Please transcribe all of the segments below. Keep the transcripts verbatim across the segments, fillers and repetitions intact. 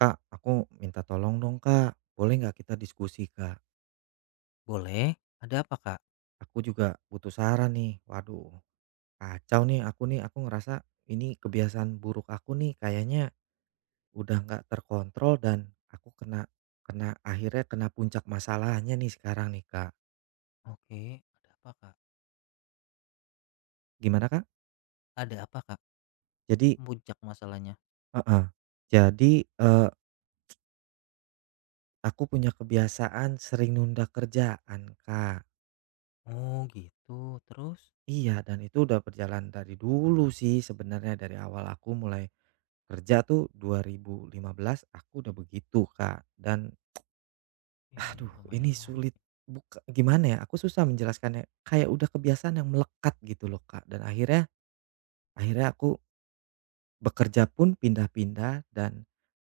Kak, aku minta tolong dong Kak, boleh nggak kita diskusi Kak? Boleh. Ada apa, Kak? Aku juga butuh saran nih. Waduh, kacau nih aku nih, aku ngerasa ini kebiasaan buruk aku nih kayaknya udah nggak terkontrol dan aku kena kena akhirnya kena puncak masalahnya nih sekarang nih, Kak. Oke, ada apa, Kak? Gimana, Kak? Ada apa, Kak? Jadi, Puncak masalahnya. heeh, jadi, eee, aku punya kebiasaan sering nunda kerjaan, Kak. Oh, gitu. Terus? Iya, dan itu udah berjalan dari dulu sih sebenarnya, dari awal aku mulai kerja tuh dua ribu lima belas aku udah begitu, Kak. Dan aduh, Eh, ini lumayan lama. sulit, buka gimana ya, aku susah menjelaskannya, kayak udah kebiasaan yang melekat gitu loh, Kak. Dan akhirnya akhirnya aku bekerja pun pindah-pindah dan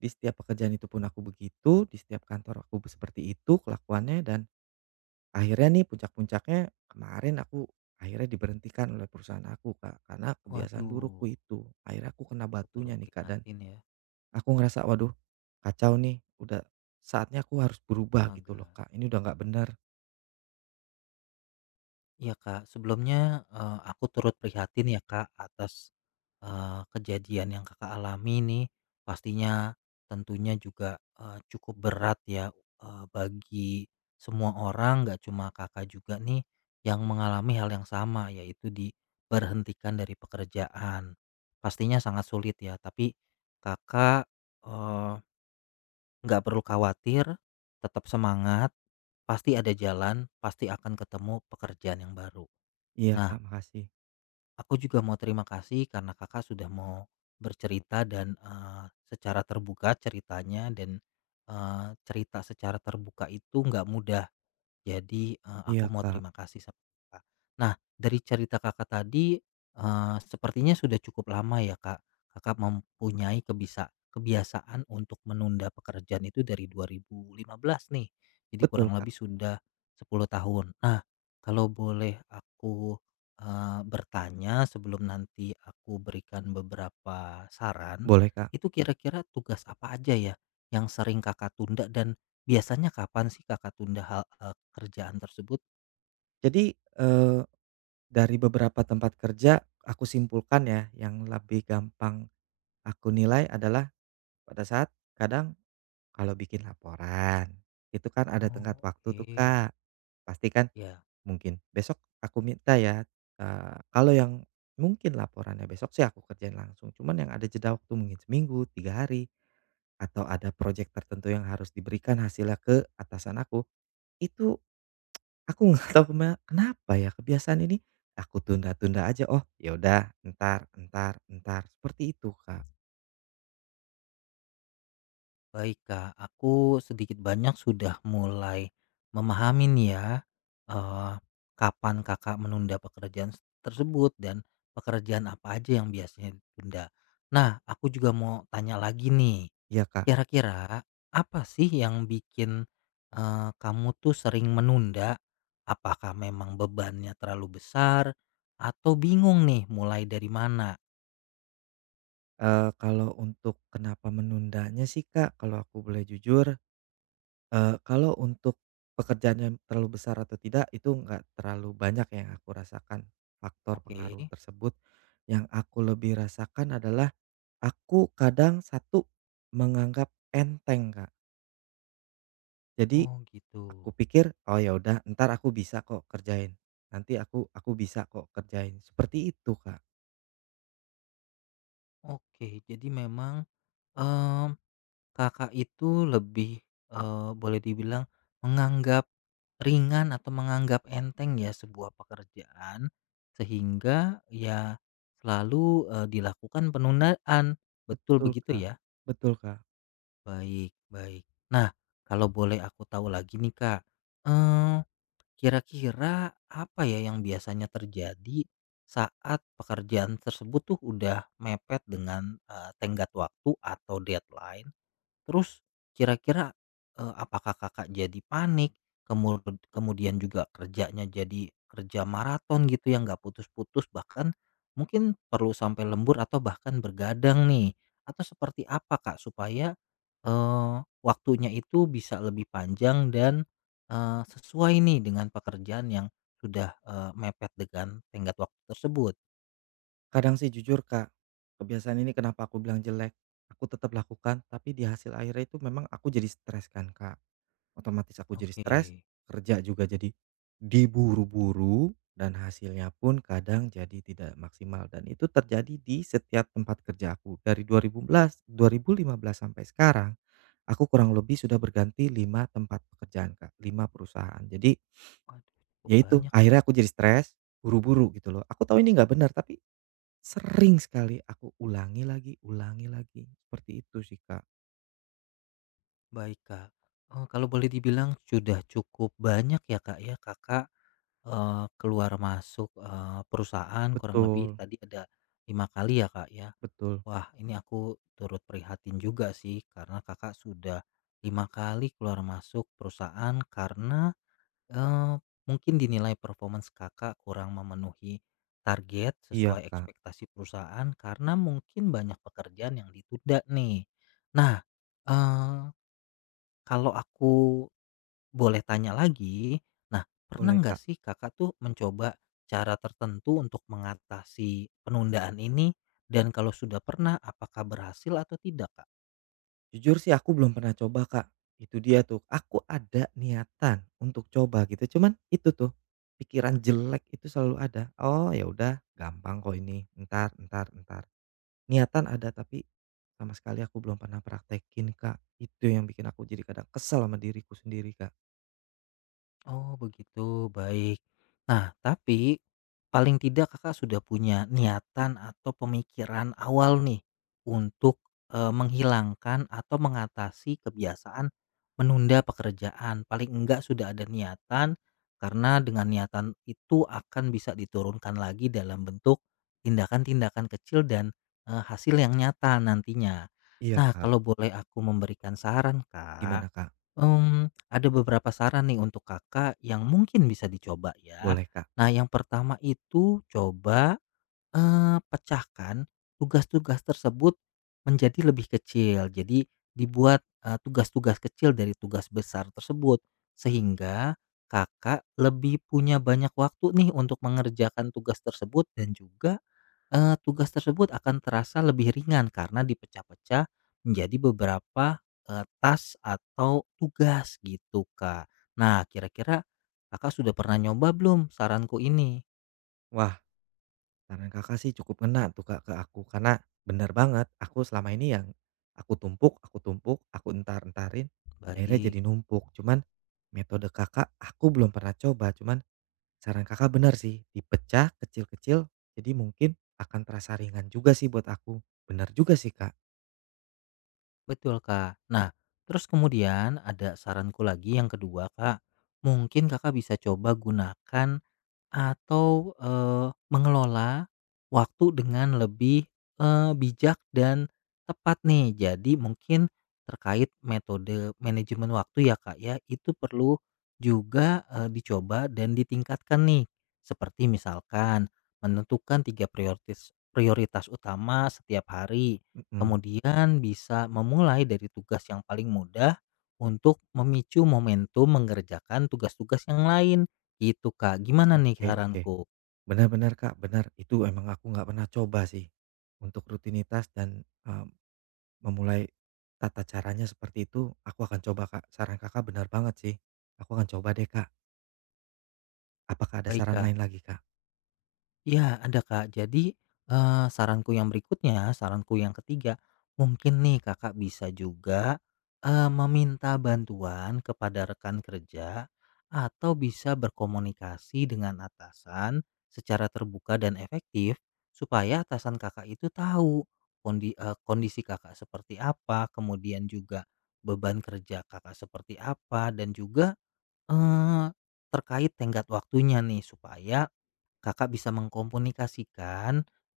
di setiap pekerjaan itu pun aku begitu, di setiap kantor aku seperti itu kelakuannya, dan akhirnya nih puncak-puncaknya kemarin aku akhirnya diberhentikan oleh perusahaan aku, Kak, karena kebiasaan burukku Waduh, itu. Akhirnya aku kena aku turut batunya nih, Kak, dan prihatin ya. aku ngerasa, "Waduh, kacau nih, udah saatnya aku harus berubah," gitu loh, Astaga. Kak. Ini udah nggak benar. Iya Kak, sebelumnya, eee, aku turut prihatin ya Kak atas, eee, kejadian yang Kakak alami nih. Pastinya tentunya juga, eee, cukup berat ya, eee, bagi semua orang nggak cuma Kakak juga nih yang mengalami hal yang sama, yaitu diberhentikan dari pekerjaan. Pastinya sangat sulit ya, tapi Kakak, eee, nggak perlu khawatir, tetap semangat, pasti ada jalan, pasti akan ketemu pekerjaan yang baru. Iya, Nah, Kak, makasih. aku juga mau terima kasih karena Kakak sudah mau bercerita dan, eee, secara terbuka ceritanya dan, eee, cerita secara terbuka itu nggak mudah jadi, eee, aku Iya, mau Kak. terima kasih sama Kakak. Nah, dari cerita Kakak tadi, eee, sepertinya sudah cukup lama ya, Kak, Kakak mempunyai kebisa kebiasaan untuk menunda pekerjaan itu dari dua ribu lima belas nih. Jadi Betul, kurang Kak. lebih sudah sepuluh tahun. Nah, kalau boleh aku, eee, bertanya sebelum nanti aku berikan beberapa saran, Boleh, Kak. itu kira-kira tugas apa aja ya yang sering Kakak tunda dan biasanya kapan sih Kakak tunda hal eee, kerjaan tersebut? Jadi, eee, dari beberapa tempat kerja aku simpulkan ya, yang lebih gampang aku nilai adalah pada saat kadang, kalau bikin laporan, itu kan ada tenggat Oh, waktu oke. tuh, Kak. Pasti kan Ya, mungkin besok aku minta ya, eee, kalau yang mungkin laporannya besok sih aku kerjain langsung, cuman yang ada jeda waktu mungkin seminggu, tiga hari, atau ada proyek tertentu yang harus diberikan hasilnya ke atasan aku, itu aku nggak tahu kema kenapa ya kebiasaan ini aku tunda-tunda aja, "Oh, ya udah entar entar entar," seperti itu, Kak. baik Kak, aku sedikit banyak sudah mulai memahami nih ya, eee, kapan Kakak menunda pekerjaan s tersebut dan pekerjaan apa aja yang biasanya ditunda. Nah, aku juga mau tanya lagi nih. Iya, Kak. Kira-kira apa sih yang bikin, eee, kamu tuh sering menunda? Apakah memang bebannya terlalu besar atau bingung nih mulai dari mana? Eee, kalau untuk kenapa menundanya sih, Kak, kalau aku boleh jujur, eee, kalau untuk pekerjaan yang terlalu besar atau tidak itu nggak terlalu banyak yang aku rasakan faktor pengaruh Oke. tersebut. Yang aku lebih rasakan adalah aku kadang satu menganggap enteng, Kak. Jadi Oh gitu. aku pikir, "Oh, ya udah ntar aku bisa kok kerjain, nanti aku aku bisa kok kerjain." Seperti itu, Kak. Oke, jadi memang, mmm, Kakak itu lebih, eee, boleh dibilang menganggap ringan atau menganggap enteng ya sebuah pekerjaan, sehingga ya selalu, eee, dilakukan penundaan. Betul Betul, begitu Kak. ya? Betul, Kak. Baik, baik. Nah, kalau boleh aku tahu lagi nih Kak, eee, kira-kira apa ya yang biasanya terjadi saat pekerjaan tersebut tuh udah mepet dengan, eee, tenggat waktu atau deadline? Terus kira-kira, eee, apakah Kakak jadi panik, kemud kemudian juga kerjanya jadi kerja maraton gitu yang nggak putus-putus bahkan mungkin perlu sampai lembur atau bahkan bergadang nih? Atau seperti apa Kak supaya, eee, waktunya itu bisa lebih panjang dan, eee, sesuai nih dengan pekerjaan yang sudah, eee, mepet dengan tenggat waktu tersebut? Kadang sih jujur, Kak, kebiasaan ini kenapa aku bilang jelek, aku tetap lakukan, tapi di hasil akhirnya itu memang aku jadi stres kan, Kak, otomatis aku jadi Oke, stres, kerja juga jadi diburu-buru dan hasilnya pun kadang jadi tidak maksimal, dan itu terjadi di setiap tempat kerja aku dari dua ribu sebelas dua ribu lima belas sampai sekarang. Aku kurang lebih sudah berganti lima tempat pekerjaan, Kak, lima perusahaan, jadi waduh cukup ya itu banyak ya. akhirnya aku jadi stres, buru-buru gitu loh, aku tahu ini nggak benar, tapi sering sekali aku ulangi lagi ulangi lagi, seperti itu sih, Kak. Baik, Kak. Eee, kalau boleh dibilang sudah cukup banyak ya, Kak, ya, Kakak, eee, keluar masuk, eee, perusahaan kurang lebih Betul, tadi ada lima kali ya, Kak, ya. betul. Wah, ini aku turut prihatin juga sih karena Kakak sudah lima kali keluar masuk perusahaan karena, eee, mungkin dinilai performance Kakak kurang memenuhi target Iya, sesuai Kak. ekspektasi perusahaan karena mungkin banyak pekerjaan yang ditunda nih. Nah, eh, kalau aku boleh tanya lagi, nah pernah Boleh, nggak Kak. sih kakak tuh mencoba cara tertentu untuk mengatasi penundaan ini? Dan kalau sudah pernah, apakah berhasil atau tidak? Jujur sih aku belum pernah coba, Kak. Itu dia tuh, aku ada niatan untuk coba gitu, cuman itu tuh, pikiran jelek itu selalu ada. "Oh, ya udah gampang kok ini, entar entar entar." Niatan ada, tapi sama sekali aku belum pernah praktekin, Kak. Itu yang bikin aku jadi kadang kesel sama diriku sendiri, Kak. Oh begitu, baik. Nah, tapi paling tidak Kakak sudah punya niatan atau pemikiran awal nih untuk, eee, menghilangkan atau mengatasi kebiasaan menunda pekerjaan. Paling enggak sudah ada niatan, karena dengan niatan itu akan bisa diturunkan lagi dalam bentuk tindakan-tindakan kecil dan, eee, hasil yang nyata nantinya. Iya, Nah, Kak. kalau boleh aku memberikan saran, Kak. Gimana, Kak? Mmm, ada beberapa saran nih untuk Kakak yang mungkin bisa dicoba ya. Boleh, Kak? Nah, yang pertama itu coba, eee, pecahkan tugas-tugas tersebut menjadi lebih kecil. Jadi dibuat, eee, tugas-tugas kecil dari tugas besar tersebut, sehingga Kakak lebih punya banyak waktu nih untuk mengerjakan tugas tersebut dan juga Eee, tugas tersebut akan terasa lebih ringan karena dipecah-pecah menjadi beberapa, eee, task atau tugas gitu, Kak. Nah, kira-kira Kakak sudah pernah nyoba belum saranku ini? Wah, saran Kakak sih cukup ngena tuh, Kak, ke aku, karena benar banget aku selama ini yang aku tumpuk aku tumpuk, aku entar-entarin, akhirnya Baik, jadi numpuk. Cuman metode Kakak aku belum pernah coba, cuman saran Kakak benar sih, dipecah kecil-kecil, jadi mungkin akan terasa ringan juga sih buat aku. Benar juga sih, Kak. betul, Kak. Nah, terus kemudian ada saranku lagi yang kedua, Kak. Mungkin Kakak bisa coba gunakan atau, eee, mengelola waktu dengan lebih, eee, bijak dan tepat nih. Jadi mungkin terkait metode manajemen waktu ya, Kak, ya, itu perlu juga, eee, dicoba dan ditingkatkan nih. Seperti misalkan menentukan tiga prioritas prioritas utama setiap hari, Mhm. kemudian bisa memulai dari tugas yang paling mudah untuk memicu momentum mengerjakan tugas-tugas yang lain. Gitu, Kak. Gimana nih Oke, oke. saranku? Benar-benar, Kak, benar. Itu emang aku nggak pernah coba sih untuk rutinitas dan, mmm memulai tata caranya seperti itu, aku akan coba, Kak. Saran Kakak benar banget sih. Aku akan coba deh, Kak. Apakah ada Baik, saran Kak. lain lagi, Kak? Ya ada, Kak. Jadi, eee, saranku yang berikutnya, saranku yang ketiga, mungkin nih Kakak bisa juga, eee, meminta bantuan kepada rekan kerja atau bisa berkomunikasi dengan atasan secara terbuka dan efektif supaya atasan Kakak itu tahu kondi eee, kondisi Kakak seperti apa, kemudian juga beban kerja Kakak seperti apa, dan juga Eee, terkait tenggat waktunya nih supaya Kakak bisa mengkomunikasikan,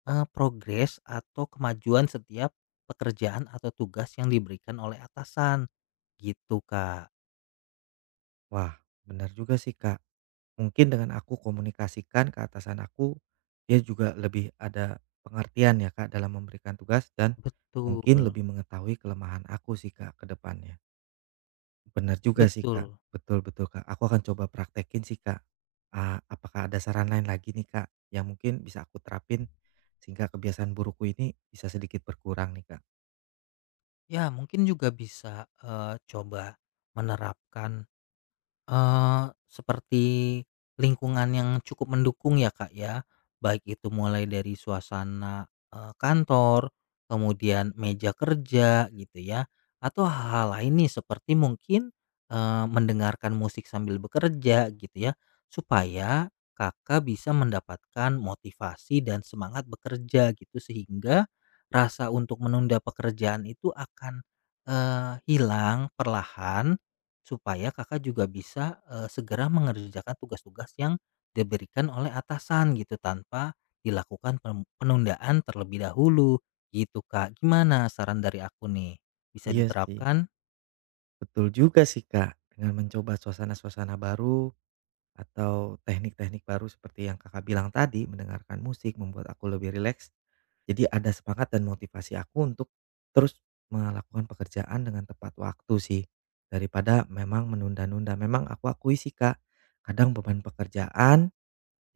eee, progres atau kemajuan setiap pekerjaan atau tugas yang diberikan oleh atasan, gitu Kak. Wah, benar juga sih, Kak. Mungkin dengan aku komunikasikan ke atasan aku, dia juga lebih ada pengertian ya, Kak, dalam memberikan tugas dan Betul mungkin lebih mengetahui kelemahan aku sih, Kak, ke depannya. Benar juga sih, Kak. betul. Betul, betul, Kak. Aku akan coba praktekin sih, Kak. Eee, apakah ada saran lain lagi nih, Kak, yang mungkin bisa aku terapin sehingga kebiasaan burukku ini bisa sedikit berkurang nih, Kak? Ya mungkin juga bisa, eee, coba menerapkan Eee, seperti lingkungan yang cukup mendukung ya, Kak, ya. Baik itu mulai dari suasana, eee, kantor, kemudian meja kerja gitu ya, atau hal-hal lain nih seperti mungkin, eee, mendengarkan musik sambil bekerja gitu ya, supaya Kakak bisa mendapatkan motivasi dan semangat bekerja gitu sehingga rasa untuk menunda pekerjaan itu akan, eee, hilang perlahan. Supaya Kakak juga bisa, eee, segera mengerjakan tugas-tugas yang diberikan oleh atasan gitu, tanpa dilakukan pen penundaan terlebih dahulu, gitu, Kak. Gimana saran dari aku nih? Bisa Iya sih, diterapkan? betul juga sih, Kak. Dengan mencoba suasana-suasana baru atau teknik-teknik baru seperti yang Kakak bilang tadi, mendengarkan musik membuat aku lebih rileks. Jadi ada semangat dan motivasi aku untuk terus melakukan pekerjaan dengan tepat waktu sih, daripada memang menunda-nunda. Memang aku akui sih, Kak, kadang beban pekerjaan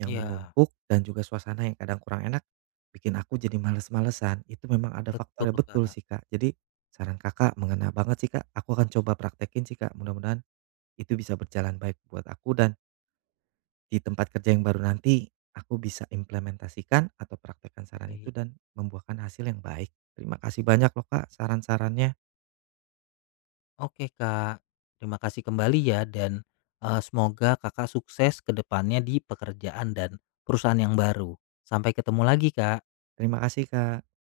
yang Iya, menumpuk dan juga suasana yang kadang kurang enak bikin aku jadi males-malesan, itu memang ada betul, faktornya betul Kak. sih, Kak. Jadi saran Kakak mengena banget sih, Kak. Aku akan coba praktekin sih, Kak. Mudah-mudahan itu bisa berjalan baik buat aku dan di tempat kerja yang baru nanti aku bisa implementasikan atau praktekkan saran itu Baik. dan membuahkan hasil yang baik. Terima kasih banyak loh, Kak, saran-sarannya. Oke, Kak. Terima kasih kembali ya dan, eee, semoga Kakak sukses ke depannya di pekerjaan dan perusahaan yang baru. Sampai ketemu lagi, Kak. Terima kasih, Kak.